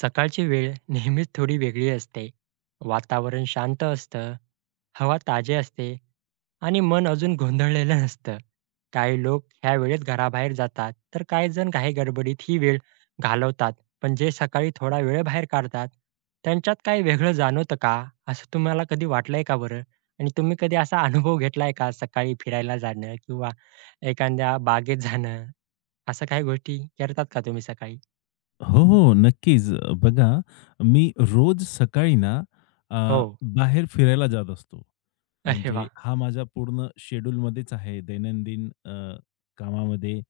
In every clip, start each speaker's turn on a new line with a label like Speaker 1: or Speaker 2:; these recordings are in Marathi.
Speaker 1: सकाळची वेळ नेहमीच थोडी वेगळी असते. वातावरण शांत असतं, हवा ताजी असते आणि मन अजून गोंधळलेलं नसतं. काही लोक ह्या वेळेत घराबाहेर जातात, तर काही जण काही गडबडीत ही वेळ घालवतात. पण जे सकाळी थोडा वेळ बाहेर काढतात, त्यांच्यात काही वेगळं जाणवतं का? असं तुम्हाला कधी वाटलंय का बरं? आणि तुम्ही कधी असा अनुभव घेतलाय का सकाळी फिरायला जाणं किंवा एखाद्या बागेत जाणं, असं काही गोष्टी करतात का तुम्ही सकाळी?
Speaker 2: हो, हो. नक्कीच. बघा, मी रोज सकाळी ना अ,
Speaker 1: हो.
Speaker 2: बाहेर फिरायला जात असतो.
Speaker 1: अरे
Speaker 2: म्हणजे
Speaker 1: वाह!
Speaker 2: हा माझा पूर्ण शेड्यूलमध्येच आहे. दैनंदिन कामामध्ये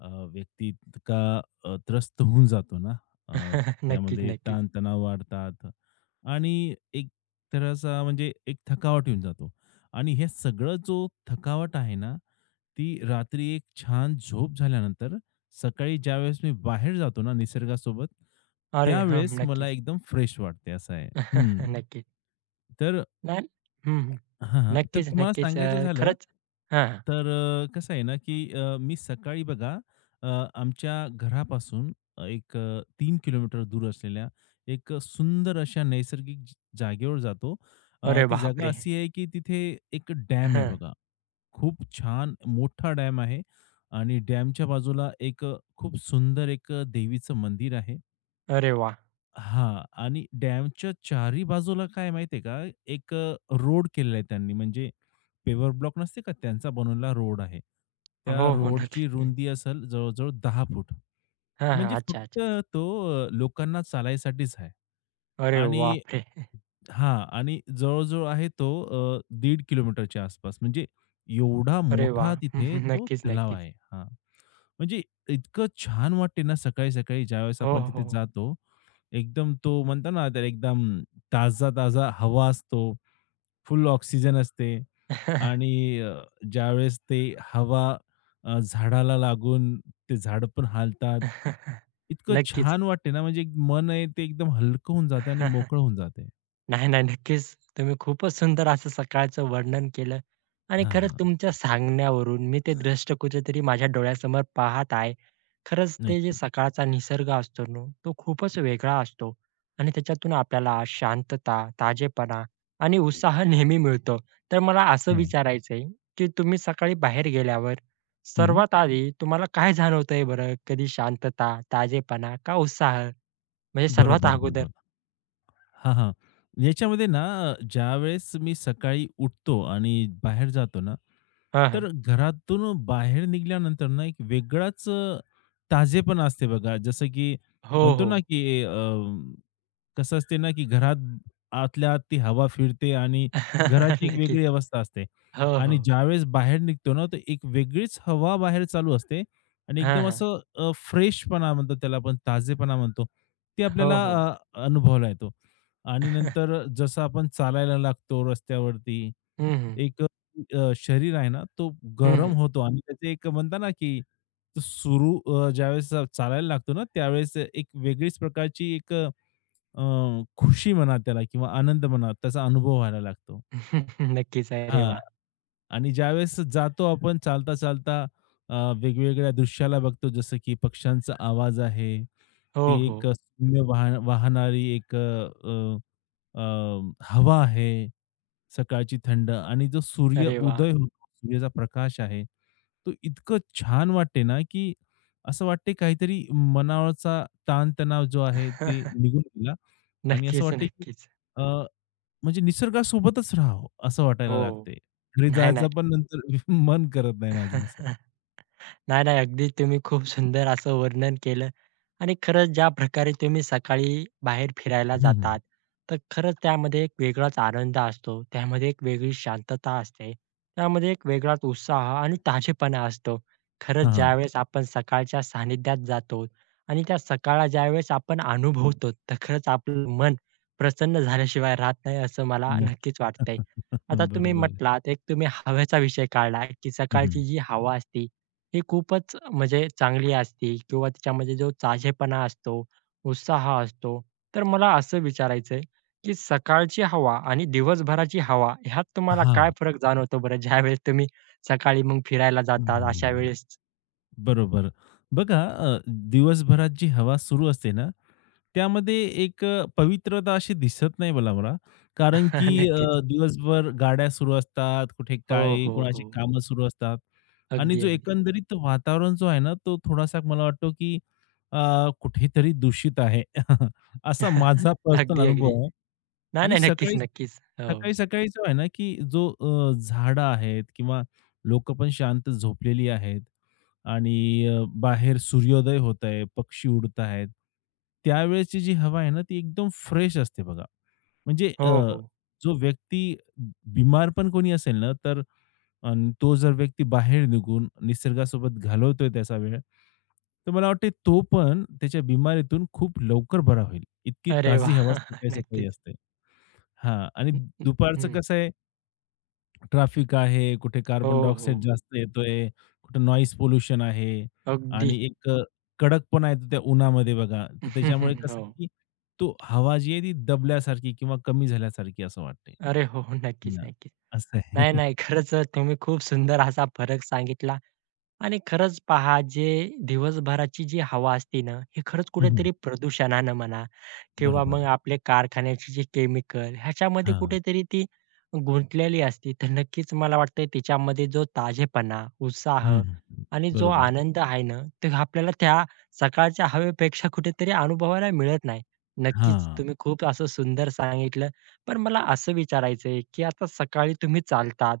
Speaker 2: व्यक्ती इतका त्रस्त होऊन जातो ना, अ,
Speaker 1: नक्कीच,
Speaker 2: त्यामध्ये
Speaker 1: नक्कीच.
Speaker 2: ताणतणाव वाढतात आणि एक तऱ्हेचा म्हणजे एक थकावट येऊन जातो आणि हे सगळं जो थकावट आहे ना, ती रात्री एक छान झोप झाल्यानंतर सकाळी ज्यावेळेस मी बाहेर जातो ना निसर्गासोबत,
Speaker 1: अरे हं,
Speaker 2: त्यावेळेस मला
Speaker 1: नक्कीच,
Speaker 2: एकदम फ्रेश वाटते असं आहे. हं.
Speaker 1: नक्कीच.
Speaker 2: तर
Speaker 1: नाही हं, हं.
Speaker 2: हां, हां. तर
Speaker 1: नक्कीच,
Speaker 2: तुम्हाला
Speaker 1: नक्कीच.
Speaker 2: सांगायचं झालं,
Speaker 1: खरंच हां, हां.
Speaker 2: तर कसं आहे ना, की मी सकाळी बघा, अ, आमच्या घरापासून एक 3 किलोमीटर दूर असलेल्या एक सुंदर अशा नैसर्गिक जागेवर जातो.
Speaker 1: अरे
Speaker 2: ती जागा
Speaker 1: बापरे!
Speaker 2: अशी आहे, की तिथे एक डॅम आहे
Speaker 1: हं.
Speaker 2: बघा. खूप छान मोठा डॅम आहे आणि डॅमच्या बाजूला एक खूप सुंदर एक देवीचं मंदिर आहे.
Speaker 1: अरे वाह!
Speaker 2: हां. आणि डॅमच्या चारी बाजूला काय आहे माहिती का, एक रोड केलेला आहे त्यांनी. म्हणजे पेवर ब्लॉक नसते का, त्यांचा बनवलेला रोड आहे.
Speaker 1: हो,
Speaker 2: त्या
Speaker 1: हो. नक्की.
Speaker 2: रोडची
Speaker 1: हं.
Speaker 2: रुंदी असेल जवळ-जवळ 10 फूट. म्हणजे
Speaker 1: हां, अच्छा,
Speaker 2: फक्त
Speaker 1: अच्छा.
Speaker 2: तो लोकांना चालायसाठीच आहे.
Speaker 1: अरे
Speaker 2: आणि
Speaker 1: बापरे!
Speaker 2: हां. आणि जवळ-जवळ आहे तो 1.5 किलोमीटरच्या आसपास. म्हणजे एवढा
Speaker 1: अरे वाह!
Speaker 2: मोठा
Speaker 1: हं,
Speaker 2: तिथे
Speaker 1: हं.
Speaker 2: तो
Speaker 1: नक्कीच,
Speaker 2: तलाव
Speaker 1: नक्कीच.
Speaker 2: आहे. हां. म्हणजे इतकं छान वाटते ना सकाळी-सकाळी ज्यावेळेस
Speaker 1: हो,
Speaker 2: आपण
Speaker 1: हो,
Speaker 2: तिथे
Speaker 1: हो.
Speaker 2: जातो. एकदम तो म्हणतो ना तर एकदम ताजा-ताजा हवा असतो, फुल ऑक्सिजन असते आणि अ, ज्यावेळेस ते हवा झाडाला लागून ते झाडं पण हालतात. इतकं
Speaker 1: नक्कीच.
Speaker 2: छान वाटते ना म्हणजे एक मन आहे ते एकदम हलकं होऊन जाते आणि मोकळं होऊन जाते.
Speaker 1: नाही, नाही. नक्कीच. तुम्ही खूपच सुंदर असं सकाळचं वर्णन केलं आणि
Speaker 2: हां,
Speaker 1: खरंच
Speaker 2: हां.
Speaker 1: तुमच्या सांगण्यावरून मी ते दृश्य कुठेतरी माझ्या डोळ्यासमोर पाहत आहे. खरंच ते जे
Speaker 2: नक्कीच.
Speaker 1: सकाळचा निसर्ग असतो ना, तो खूपच वेगळा असतो आणि त्याच्यातून आपल्याला शांतता, ताजेपणा आणि उत्साह नेहमी मिळतो. तर मला असं
Speaker 2: हं.
Speaker 1: विचारायचं की तुम्ही सकाळी बाहेर गेल्यावर
Speaker 2: हं.
Speaker 1: सर्वात आधी तुम्हाला काय जाणवतंय बरं? कधी शांतता, ताजेपणा का उत्साह? म्हणजे सर्वात
Speaker 2: बरोबर,
Speaker 1: अगोदर?
Speaker 2: बरोबर. हां, हां. याच्यामध्ये ना ज्यावेळेस मी सकाळी उठतो आणि बाहेर जातो ना
Speaker 1: हं, हं.
Speaker 2: तर घरातून बाहेर निघाल्यानंतर ना एक वेगळाच ताजेपणा असते बघा. जसं की
Speaker 1: हो,
Speaker 2: म्हणतो
Speaker 1: हो.
Speaker 2: ना की कसं असते ना, की घरात आतल्या आत ती हवा फिरते आणि घराची एक
Speaker 1: नक्कीच.
Speaker 2: वेगळी अवस्था असते
Speaker 1: हो, हो.
Speaker 2: आणि ज्यावेळेस बाहेर निघतो ना, तर एक वेगळीच हवा बाहेर चालू असते आणि
Speaker 1: हां,
Speaker 2: एकदम
Speaker 1: हां.
Speaker 2: असं फ्रेशपणा म्हणतो त्याला आपण, ताजेपणा म्हणतो. ते
Speaker 1: हो,
Speaker 2: आपल्याला
Speaker 1: हो.
Speaker 2: अ, अनुभवायला येतो आणि नंतर जसं आपण चालायला लागतो रस्त्यावरती,
Speaker 1: हं, हं.
Speaker 2: एक शरीर आहे ना, तो
Speaker 1: हं,
Speaker 2: गरम
Speaker 1: हं.
Speaker 2: होतो आणि त्याचे एक म्हणता ना, की सुरू ज्यावेळेस चालायला लागतो ना, त्यावेळेस एक वेगळीच प्रकारची एक अ, खुशी म्हणा त्याला किंवा आनंद म्हणा त्याचा अनुभव व्हायला लागतो.
Speaker 1: नक्कीच. अरे
Speaker 2: हां.
Speaker 1: वाह!
Speaker 2: आणि ज्यावेळेस जातो आपण चालता, चालता अ, वेगवेगळ्या दृश्याला बघतो जसं की पक्ष्यांचा आवाज आहे.
Speaker 1: हो,
Speaker 2: ती एक
Speaker 1: हो.
Speaker 2: सौम्य वाह वाहणारी एक अ, अ, अ, हवा आहे. सकाळची थंड आणि जो सूर्य
Speaker 1: अरे वाह!
Speaker 2: उदय होतो, सूर्याचा प्रकाश आहे. तो इतकं छान वाटते ना, की असं वाटते काहीतरी मनावरचा ताणतणाव जो आहे ते निघून गेला. आणि असं
Speaker 1: नक्कीच,
Speaker 2: वाटते की
Speaker 1: नक्कीच.
Speaker 2: अ, म्हणजे निसर्गासोबतच राहावं असं
Speaker 1: हो.
Speaker 2: वाटायला लागते. घरी
Speaker 1: नाही, नाही.
Speaker 2: जायचं पण नंतर मन करत नाही माझं असं आहे.
Speaker 1: नाही, नाही. अगदी तुम्ही खूप सुंदर असं वर्णन केलं आणि खरंच ज्या प्रकारे तुम्ही सकाळी बाहेर फिरायला
Speaker 2: हं, हं.
Speaker 1: जातात, तर खरंच त्यामध्ये एक वेगळाच आनंद असतो. त्यामध्ये एक वेगळी शांतता असते. त्यामध्ये एक वेगळाच उत्साह आणि ताजेपणा असतो. खरंच
Speaker 2: हां, हां.
Speaker 1: ज्यावेळेस आपण सकाळच्या सानिध्यात जातो आणि त्या सकाळला ज्यावेळेस आपण अनुभवतो, तर खरंच आपलं मन प्रसन्न झाल्याशिवाय राहत नाही असं मला
Speaker 2: नक्की.
Speaker 1: नक्कीच वाटतंय. आता
Speaker 2: हं,
Speaker 1: तुम्ही
Speaker 2: बरोबर आहे.
Speaker 1: म्हटलात, एक तुम्ही हवेचा विषय काढला की
Speaker 2: हं, हं.
Speaker 1: सकाळची जी हवा असते ही खूपच म्हणजे चांगली असते किंवा तिच्यामध्ये जो ताजेपणा असतो, उत्साह असतो. तर मला असं विचारायचं आहे, की सकाळची हवा आणि दिवसभराची हवा ह्यात तुम्हाला काय
Speaker 2: हां.
Speaker 1: फरक जाणवतो बरं? ज्यावेळेस तुम्ही सकाळी मग फिरायला जातात अशा वेळेस?
Speaker 2: बरोबर. बघा, दिवसभरात जी हवा सुरू असते ना, त्यामध्ये एक पवित्रता अशी दिसत नाही मला मला. कारण की
Speaker 1: नक्कीच.
Speaker 2: दिवसभर गाड्या सुरू असतात, कुठे
Speaker 1: हो,
Speaker 2: काय
Speaker 1: हो,
Speaker 2: कोणाची
Speaker 1: हो.
Speaker 2: कामं सुरू असतात आणि
Speaker 1: अगदी,
Speaker 2: जो
Speaker 1: अगदी.
Speaker 2: एकंदरीत वातावरण जो आहे ना, तो थोडासा मला वाटतो की अ, कुठेतरी दूषित आहे. असा माझा पर्सनल
Speaker 1: अगदी, अगदी.
Speaker 2: अनुभव आहे.
Speaker 1: नाही,
Speaker 2: आणि
Speaker 1: नाही. नक्कीच,
Speaker 2: सकाळी
Speaker 1: नक्कीच. हो.
Speaker 2: सकाळी सकाळी जो आहे ना, की जो झाडं आहेत किंवा लोकं पण शांत झोपलेली आहेत आणि बाहेर सूर्योदय होत आहे, पक्षी उडत आहेत. त्यावेळेची जी हवा आहे ना, ती एकदम फ्रेश असते बघा. म्हणजे
Speaker 1: हो, हो.
Speaker 2: जो व्यक्ती बीमार पण कोणी असेल ना, तर अन् तो जर व्यक्ती बाहेर निघून निसर्गासोबत घालवतोय त्याचा वेळ, तर मला वाटते तो पण त्याच्या बिमारीतून खूप लवकर बरा होईल. इतकी
Speaker 1: अरे
Speaker 2: ताजी
Speaker 1: वाह!
Speaker 2: हवा सकाळी सकाळी
Speaker 1: नक्कीच.
Speaker 2: असते. हां. आणि
Speaker 1: हं, हं,
Speaker 2: दुपारचं
Speaker 1: हं.
Speaker 2: कसं आहे, ट्रॅफिक आहे, कुठे
Speaker 1: हो,
Speaker 2: कार्बन
Speaker 1: हो.
Speaker 2: डायऑक्साईड जास्त येतोय, कुठे नॉईज पोल्युशन आहे
Speaker 1: अगदी.
Speaker 2: आणि एक कडकपणा येतो त्या उन्हामध्ये बघा. तर त्याच्यामुळे कसं आहे,
Speaker 1: हो.
Speaker 2: की तो हवा जी आहे ती दबल्यासारखी किंवा कमी झाल्यासारखी असं वाटते.
Speaker 1: अरे हो, हो. नक्कीच,
Speaker 2: ना
Speaker 1: नक्कीच.
Speaker 2: असं आहे.
Speaker 1: नाही, नाही. खरंच तुम्ही खूप सुंदर असा फरक सांगितला. आणि खरंच पहा, जे दिवसभराची जी हवा असते ना, हे खरंच
Speaker 2: हं,
Speaker 1: कुठेतरी प्रदूषणानं म्हणा किंवा मग
Speaker 2: बरोबर.
Speaker 1: आपले कारखान्याचे जे केमिकल ह्याच्यामध्ये
Speaker 2: हां.
Speaker 1: कुठेतरी ती गुंतलेली असते. तर नक्कीच मला वाटतंय तिच्यामध्ये जो ताजेपणा, उत्साह
Speaker 2: हं,
Speaker 1: आणि जो
Speaker 2: बरोबर.
Speaker 1: आनंद आहे ना, तो आपल्याला त्या सकाळच्या हवेपेक्षा कुठेतरी अनुभवायला मिळत नाही. नक्कीच
Speaker 2: हां.
Speaker 1: तुम्ही खूप असं सुंदर सांगितलं. पण मला असं विचारायचं की आता सकाळी तुम्ही चालतात,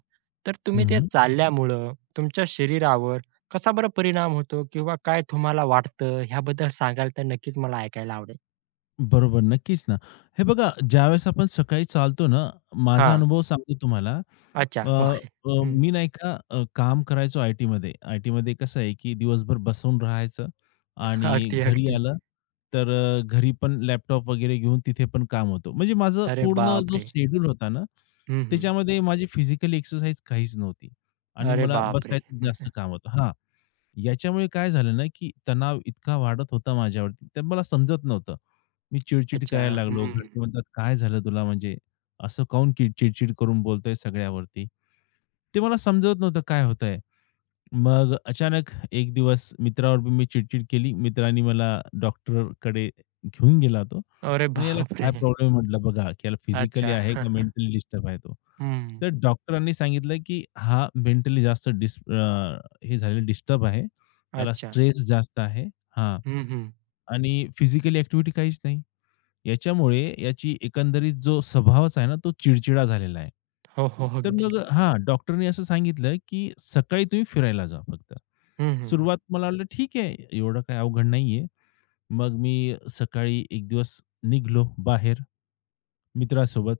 Speaker 1: तर तुम्ही ते
Speaker 2: हं,
Speaker 1: चालल्यामुळं तुमच्या शरीरावर कसा बरं परिणाम होतो किंवा काय तुम्हाला वाटतं ह्याबद्दल सांगाल तर नक्कीच मला ऐकायला आवडेल.
Speaker 2: बरोबर, नक्कीच ना. हे बघा, ज्यावेळेस आपण सकाळी चालतो ना, माझा
Speaker 1: हां.
Speaker 2: अनुभव सांगतो तुम्हाला.
Speaker 1: अच्छा.
Speaker 2: अ,
Speaker 1: ओके.
Speaker 2: अ,
Speaker 1: हं.
Speaker 2: मी नाही का काम करायचो आय-टीमध्ये. आय-टीमध्ये कसं आहे, की दिवसभर बसून राहायचं आणि
Speaker 1: अगदी,
Speaker 2: घरी
Speaker 1: अगदी.
Speaker 2: आलं, तर घरी पण लॅपटॉप वगैरे घेऊन तिथे पण काम होतं. म्हणजे माझं
Speaker 1: अरे
Speaker 2: पूर्ण जो
Speaker 1: बापरे!
Speaker 2: शेड्यूल होता ना,
Speaker 1: हं, हं.
Speaker 2: त्याच्यामध्ये माझी फिजिकल एक्सरसाइज काहीच नव्हती आणि
Speaker 1: अरे
Speaker 2: मला
Speaker 1: बापरे!
Speaker 2: बसायचं
Speaker 1: हं.
Speaker 2: जास्त काम होतं. हां, याच्यामुळे काय झालं ना, की तणाव इतका वाढत होता माझ्यावरती, तर मला समजत नव्हतं. मी चिडचिड
Speaker 1: अच्छा.
Speaker 2: करायला लागलो.
Speaker 1: हं.
Speaker 2: घरचे म्हणतात, "काय झालं तुला? म्हणजे असं काहून की चिडचिड करून बोलतोय सगळ्यावरती?" ते मला समजत नव्हतं काय होतंय. मग अचानक एक दिवस मित्रावर पण मी चिडचिड केली. मित्राने मला डॉक्टरकडे घेऊन गेला तो.
Speaker 1: अरे
Speaker 2: म्हणे, "याला काय
Speaker 1: बापरे!
Speaker 2: प्रॉब्लेम आहे?" म्हटलं, "बघा, की याला
Speaker 1: अच्छा.
Speaker 2: फिजिकली आहे का मेंटली डिस्टर्ब आहे तो?"
Speaker 1: हं.
Speaker 2: तर डॉक्टरांनी सांगितलं, की "हा मेंटली जास्त डिस अ, हे झालेला डिस्टर्ब आहे. याला
Speaker 1: अच्छा.
Speaker 2: स्ट्रेस जास्त आहे." हां.
Speaker 1: हं, हं.
Speaker 2: आणि फिजिकल ॲक्टिव्हिटी काहीच नाही. याच्यामुळे याची एकंदरीत जो स्वभावच आहे ना, तो चिडचिडा झालेला आहे.
Speaker 1: हो, हो.
Speaker 2: तर
Speaker 1: अगदी.
Speaker 2: मग हां, डॉक्टरनी असं सांगितलं, की सकाळी तुम्ही फिरायला जा फक्त.
Speaker 1: हं, हं.
Speaker 2: सुरुवात मला वाटलं ठीक आहे, एवढं काही अवघड नाहीये. मग मी सकाळी एक दिवस निघालो बाहेर मित्रासोबत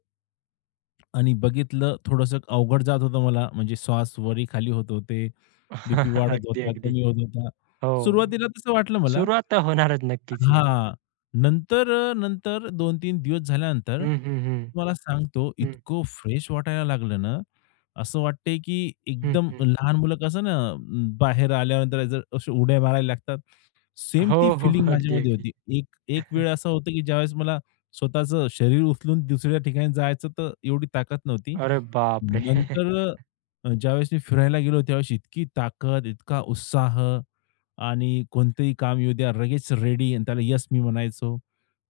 Speaker 2: आणि बघितलं थोडंसं अवघड जात होतं मला. म्हणजे श्वास वरी-खाली होत होते, बीपी वाढत
Speaker 1: अगदी,
Speaker 2: होता,
Speaker 1: अगदी.
Speaker 2: कमी होत होता.
Speaker 1: हो.
Speaker 2: सुरुवातीला तसं वाटलं मला.
Speaker 1: सुरुवात तर होणारच नक्कीच, नक्कीच.
Speaker 2: हां. नंतर नंतर 2-3 दिवस झाल्यानंतर
Speaker 1: हं, हं, हं.
Speaker 2: तुम्हाला सांगतो
Speaker 1: हं,
Speaker 2: इतकं फ्रेश वाटायला लागलं ना, असं वाटतंय की
Speaker 1: हं,
Speaker 2: एकदम
Speaker 1: हं.
Speaker 2: लहान मुलं कसं ना बाहेर आल्यानंतर जर अशी उड्या मारायला लागतात, सेम
Speaker 1: हो,
Speaker 2: ती
Speaker 1: हो.
Speaker 2: फीलिंग
Speaker 1: अगदी,
Speaker 2: माझ्यामध्ये
Speaker 1: अगदी.
Speaker 2: होती. एक एक वेळ असं होतं की ज्यावेळेस मला स्वतःचं शरीर उचलून दुसऱ्या ठिकाणी जायचं तर एवढी ताकद नव्हती.
Speaker 1: अरे बापरे!
Speaker 2: नंतर ज्यावेळेस मी फिरायला गेलो त्यावेळेस इतकी ताकद, इतका उत्साह आणि कोणतंही काम येऊ द्या लगेच रेडी आणि त्याला येस मी म्हणायचो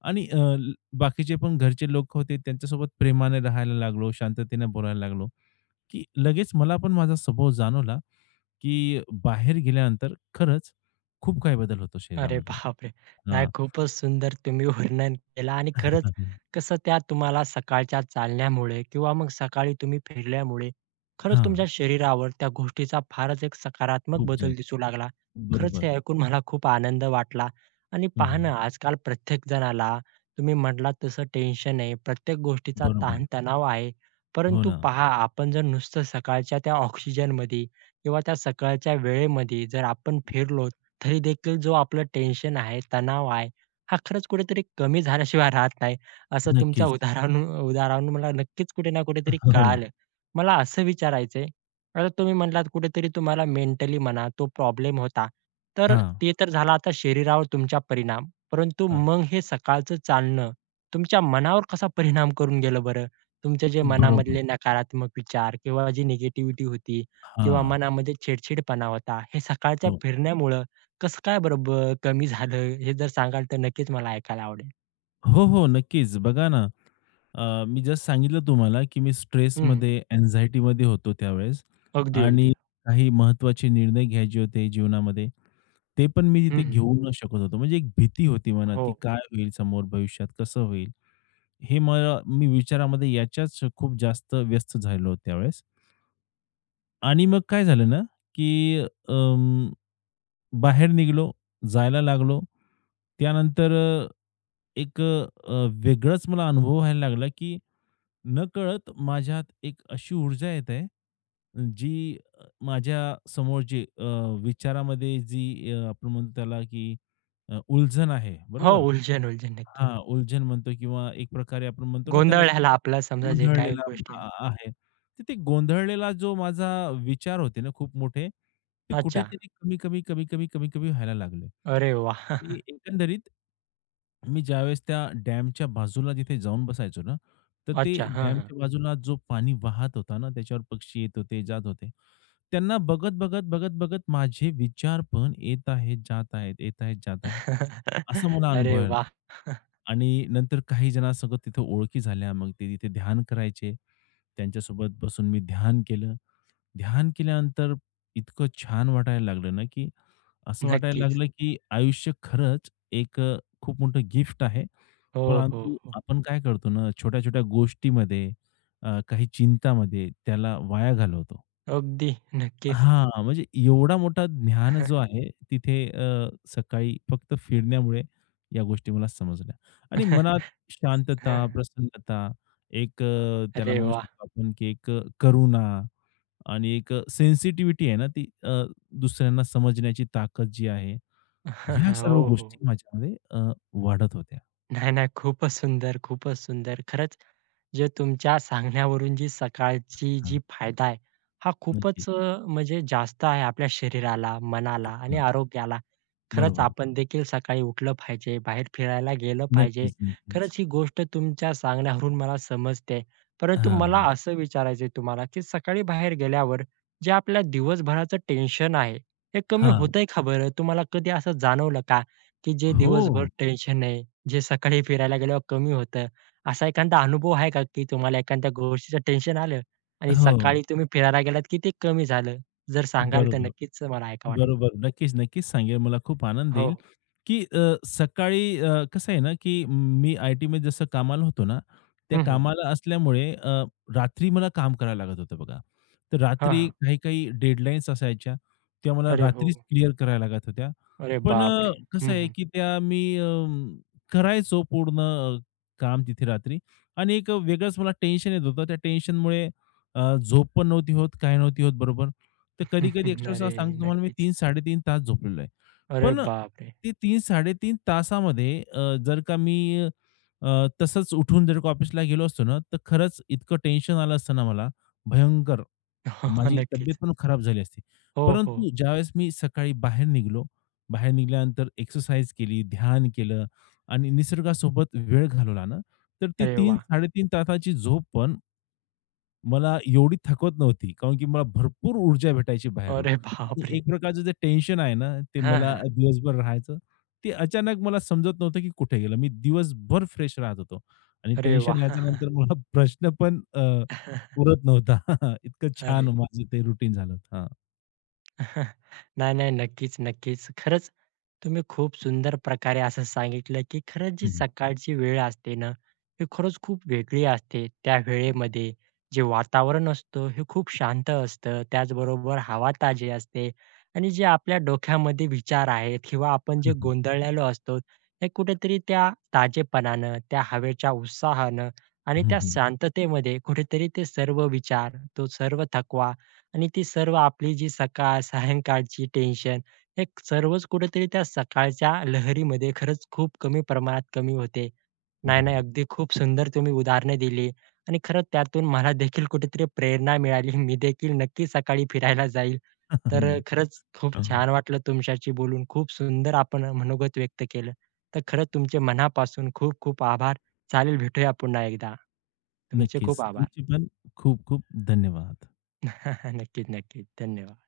Speaker 2: आणि अ, ल बाकीचे पण घरचे लोक होते त्यांच्यासोबत प्रेमाने राहायला लागलो, शांततेने बोलायला लागलो, की लगेच मला पण माझा स्वभाव जाणवला, की बाहेर गेल्यानंतर खरंच खूप काही बदल होतो
Speaker 1: अरे
Speaker 2: शरीरामध्ये.
Speaker 1: बापरे! नाही
Speaker 2: हां.
Speaker 1: खूपच सुंदर तुम्ही वर्णन केलं आणि
Speaker 2: हां.
Speaker 1: खरंच कसं त्या तुम्हाला सकाळच्या चालण्यामुळे किंवा मग सकाळी तुम्ही फिरल्यामुळे खरंच तुमच्या शरीरावर त्या गोष्टीचा फारच एक सकारात्मक
Speaker 2: खूप
Speaker 1: बदल
Speaker 2: जास्त.
Speaker 1: दिसू लागला. खरंच हे
Speaker 2: बरोबर.
Speaker 1: ऐकून मला खूप आनंद वाटला आणि पहा ना
Speaker 2: हं,
Speaker 1: आजकाल प्रत्येक जणाला तुम्ही म्हटलात तसं टेन्शन आहे, प्रत्येक गोष्टीचा
Speaker 2: बरोबर.
Speaker 1: ताणतणाव आहे.
Speaker 2: हो
Speaker 1: परंतु
Speaker 2: ना.
Speaker 1: पहा आपण जर नुसतं सकाळच्या त्या ऑक्सिजनमध्ये किंवा त्या सकाळच्या वेळेमध्ये जर आपण फिरलो तरी देखील जो आपलं टेन्शन आहे, तणाव आहे, हा खरंच कुठेतरी कमी झाल्याशिवाय राहत नाही, असं तुमच्या
Speaker 2: नक्कीच.
Speaker 1: उदाहरणावरून उदाहरणावरून मला नक्कीच कुठे ना कुठेतरी कळालं. मला असं विचारायचं आहे, आता तुम्ही म्हटलात कुठेतरी तुम्हाला मेंटली म्हणा तो प्रॉब्लेम होता. तर
Speaker 2: हां.
Speaker 1: ते तर झाला आता शरीरावर तुमचा परिणाम, परंतु
Speaker 2: हां.
Speaker 1: मग हे सकाळचं चालणं तुमच्या मनावर कसा परिणाम करून गेलं बरं? तुमचे जे
Speaker 2: बरोबर.
Speaker 1: मनामधले नकारात्मक विचार किंवा जी निगेटिव्हिटी होती किंवा
Speaker 2: हां.
Speaker 1: मनामध्ये चिडचिडपणा होता, हे सकाळच्या
Speaker 2: हो.
Speaker 1: फिरण्यामुळं कसं काय बरं कमी झालं? हे जर सांगाल तर नक्कीच मला ऐकायला आवडेल.
Speaker 2: हो, हो. नक्कीच. बघा ना, मी जस्ट सांगितलं तुम्हाला, की मी
Speaker 1: हं,
Speaker 2: स्ट्रेसमध्ये, अँक्झायटीमध्ये होतो त्यावेळेस
Speaker 1: अगदी, अगदी.
Speaker 2: आणि काही महत्त्वाचे निर्णय घ्यायचे होते जीवनामध्ये. ते पण मी तिथे
Speaker 1: हं,
Speaker 2: घेऊ न शकत होतो. म्हणजे एक भीती होती मनात,
Speaker 1: हो.
Speaker 2: की काय होईल समोर भविष्यात, कसं होईल? हे मला मी विचारामध्ये याच्याच खूप जास्त व्यस्त झालो त्यावेळेस. आणि मग काय झालं ना, की अं, बाहेर निघालो, जायला लागलो. त्यानंतर एक अ, अ, वेगळाच मला अनुभव व्हायला लागला, की नकळत माझ्यात एक अशी ऊर्जा येत आहे, जी माझ्या समोर जी विचारामध्ये जी आपण म्हणतो त्याला, की उलझन आहे,
Speaker 1: हो,
Speaker 2: बरोबर?
Speaker 1: उलझन, उलझन नक्की.
Speaker 2: हां, उलझन म्हणतो किंवा एक प्रकारे आपण म्हणतो ना त्याला, की
Speaker 1: गोंधळाला आपला समजा जे काही
Speaker 2: गोंधळलेला
Speaker 1: गोष्टी आहेत.
Speaker 2: आ आ आहे. तर ते गोंधळलेला जो माझा विचार होते ना खूप मोठे, ते
Speaker 1: अच्छा.
Speaker 2: कुठेतरी कमी, कमी, कमी, कमी, कमी, कमी व्हायला लागले.
Speaker 1: अरे वाह!
Speaker 2: आणि एकंदरीत मी ज्यावेळेस त्या डॅमच्या बाजूला जिथे जाऊन बसायचो ना, तर ते
Speaker 1: अच्छा. हां, हां.
Speaker 2: डॅमच्या बाजूला जो पाणी वाहत होता ना, त्याच्यावर पक्षी येत होते, जात होते. त्यांना बघत, बघत, बघत, बघत माझे विचार पण येत आहेत, जात आहेत, येत आहेत, जात आहेत. असा मला अनुभव
Speaker 1: अरे
Speaker 2: आला.
Speaker 1: वाह!
Speaker 2: आणि नंतर काही जणांसोबत तिथे ओळखी झाल्या. मग ते तिथे ध्यान करायचे. त्यांच्यासोबत बसून मी ध्यान केलं. ध्यान केल्यानंतर इतकं छान वाटायला लागलं ना, की असं वाटायला
Speaker 1: नक्कीच.
Speaker 2: लागलं, की आयुष्य खरंच एक खूप मोठं गिफ्ट आहे.
Speaker 1: हो, हो,
Speaker 2: परंतु
Speaker 1: हो.
Speaker 2: आपण काय करतो ना, छोट्या-छोट्या गोष्टीमध्ये काही चिंतामध्ये त्याला वाया घालवतो.
Speaker 1: अगदी. नक्कीच.
Speaker 2: हां, म्हणजे एवढा मोठा ज्ञान जो आहे तिथे सकाळी फक्त फिरण्यामुळे या गोष्टी मला समजल्या आणि मनात शांतता,
Speaker 1: हं.
Speaker 2: प्रसन्नता, एक त्याला
Speaker 1: अरे
Speaker 2: म्हणू
Speaker 1: वाह!
Speaker 2: शकतो आपण, की एक करुणा आणि एक सेन्सिटिव्हिटी आहे ना, ती दुसऱ्यांना समजण्याची ताकद जी आहे, ह्या सर्व
Speaker 1: हो,
Speaker 2: गोष्टी
Speaker 1: हो.
Speaker 2: माझ्यामध्ये वाढत होत्या.
Speaker 1: नाही, नाही. खूपच सुंदर, खूपच सुंदर. खरंच जे तुमच्या सांगण्यावरून जी सकाळची
Speaker 2: हां,
Speaker 1: जी फायदा आहे, हा
Speaker 2: नक्कीच.
Speaker 1: खूपच म्हणजे जास्त आहे आपल्या शरीराला, मनाला आणि
Speaker 2: हां,
Speaker 1: आरोग्याला. खरंच
Speaker 2: बरोबर.
Speaker 1: आपण देखील सकाळी उठलं पाहिजे, बाहेर फिरायला गेलं पाहिजे.
Speaker 2: नक्कीच, नक्कीच.
Speaker 1: खरंच ही गोष्ट तुमच्या सांगण्यावरून मला समजते. परंतु मला
Speaker 2: हां,
Speaker 1: असं विचारायचं तुम्हाला, की सकाळी बाहेर गेल्यावर जे आपल्या दिवसभराचं टेन्शन आहे, हे कमी
Speaker 2: हां.
Speaker 1: होतंय का बरं? तुम्हाला कधी असं जाणवलं का, की जे दिवसभर
Speaker 2: हो,
Speaker 1: टेन्शन आहे जे सकाळी फिरायला गेल्यावर कमी होतं. असा एखादा अनुभव आहे का, की तुम्हाला एखाद्या गोष्टीचं टेन्शन आलं आणि
Speaker 2: हो.
Speaker 1: सकाळी तुम्ही फिरायला गेलात, की ते कमी झालं? जर सांगाल तर
Speaker 2: बरोबर,
Speaker 1: नक्कीच मला ऐकावं वाटेल.
Speaker 2: बरोबर. नक्कीच, नक्कीच सांगेल. मला खूप आनंद
Speaker 1: हो.
Speaker 2: येईल, की सकाळी कसं आहे ना, की मी आय-टीमध्ये जसं कामाला होतो ना, त्या
Speaker 1: हं, हं.
Speaker 2: कामाला असल्यामुळे रात्री मला काम करायला लागत होतं बघा. तर
Speaker 1: हां,
Speaker 2: रात्री
Speaker 1: हां.
Speaker 2: काही-काही डेडलाईन्स असायच्या, त्या मला
Speaker 1: अरे हो.
Speaker 2: रात्रीच क्लिअर करायला लागत होत्या.
Speaker 1: अरे
Speaker 2: पण
Speaker 1: बापरे!
Speaker 2: कसं
Speaker 1: हं,
Speaker 2: आहे,
Speaker 1: हं.
Speaker 2: की त्या मी करायचो पूर्ण काम तिथे रात्री आणि एक वेगळंच मला टेन्शन येत होतं. त्या टेन्शनमुळे झोप पण नव्हती होत, काय नव्हती होत बरोबर. तर कधी-कधी एक्स्ट्रा
Speaker 1: अरे
Speaker 2: सांगतो तुम्हाला मी
Speaker 1: नक्कीच.
Speaker 2: 3-3.5 तास झोपलेलो आहे.
Speaker 1: अरे
Speaker 2: पण
Speaker 1: बापरे!
Speaker 2: ते 3-3.5 तासामध्ये जर का मी अ, तसंच उठून जर का ऑफिसला गेलो असतो ना, तर खरंच इतकं टेन्शन आलं असतं ना मला भयंकर. माझी तब्येत
Speaker 1: नक्कीच.
Speaker 2: पण खराब झाली असती.
Speaker 1: हो, हो.
Speaker 2: परंतु ज्यावेळेस मी सकाळी बाहेर निघालो बाहेर निघाल्यानंतर एक्सरसाइज केली, ध्यान केलं आणि निसर्गासोबत वेळ घालवला ना, तर ती
Speaker 1: अरे वाह!
Speaker 2: 3-3.5 तासाची झोप पण मला एवढी थकवत नव्हती. कारण की मला भरपूर ऊर्जा भेटायची बाहेरून
Speaker 1: अरे
Speaker 2: आणि
Speaker 1: बापरे!
Speaker 2: एक प्रकारचं जे टेन्शन आहे ना, ते
Speaker 1: हां,
Speaker 2: मला
Speaker 1: हां.
Speaker 2: दिवसभर राहायचं. ते अचानक मला समजत नव्हतं की कुठे गेलं. मी दिवसभर फ्रेश राहत होतो आणि
Speaker 1: अरे
Speaker 2: टेन्शन
Speaker 1: वाह!
Speaker 2: याच्यानंतर मला प्रश्न पण उरत नव्हता. इतकं छान
Speaker 1: अरे.
Speaker 2: माझं ते रुटीन झालं होतं. हां.
Speaker 1: नाही, नाही. नक्कीच, नक्कीच. खरंच तुम्ही खूप सुंदर प्रकारे असं सांगितलं, की खरंच जी
Speaker 2: हं,
Speaker 1: सकाळची वेळ असते ना, ही खरंच खूप वेगळी असते. त्या वेळेमध्ये जे वातावरण असतं, हे खूप शांत असतं. त्याचबरोबर हवा ताजी असते आणि जे आपल्या डोक्यामध्ये विचार आहेत किंवा आपण जे
Speaker 2: हं.
Speaker 1: गोंधळलेलो असतो, हे कुठेतरी त्या ताजेपणानं, त्या हवेच्या उत्साहानं आणि त्या
Speaker 2: हं,
Speaker 1: शांततेमध्ये कुठेतरी ते सर्व विचार, तो सर्व थकवा आणि ती सर्व आपली जी सकाळ, सायंकाळची टेन्शन हे सर्वच कुठेतरी त्या सकाळच्या लहरीमध्ये खरंच खूप कमी प्रमाणात कमी होते. नाही, नाही.
Speaker 2: बरोबर.
Speaker 1: अगदी खूप सुंदर तुम्ही उदाहरणं दिली आणि खरंच त्यातून मला देखील कुठेतरी प्रेरणा मिळाली. मी देखील नक्की सकाळी फिरायला जाईल. तर खरंच
Speaker 2: नक्कीच.
Speaker 1: खूप छान वाटलं तुमच्याशी बोलून. खूप सुंदर आपण मनोगत व्यक्त केलं. तर खरंच तुमचे मनापासून खूप खूप आभार. चालेल भेटूया पुन्हा एकदा. तुमचे
Speaker 2: नक्कीच.
Speaker 1: खूप आभार.
Speaker 2: तुमची पण खूप खूप धन्यवाद.
Speaker 1: नक्कीच, नक्कीच. धन्यवाद.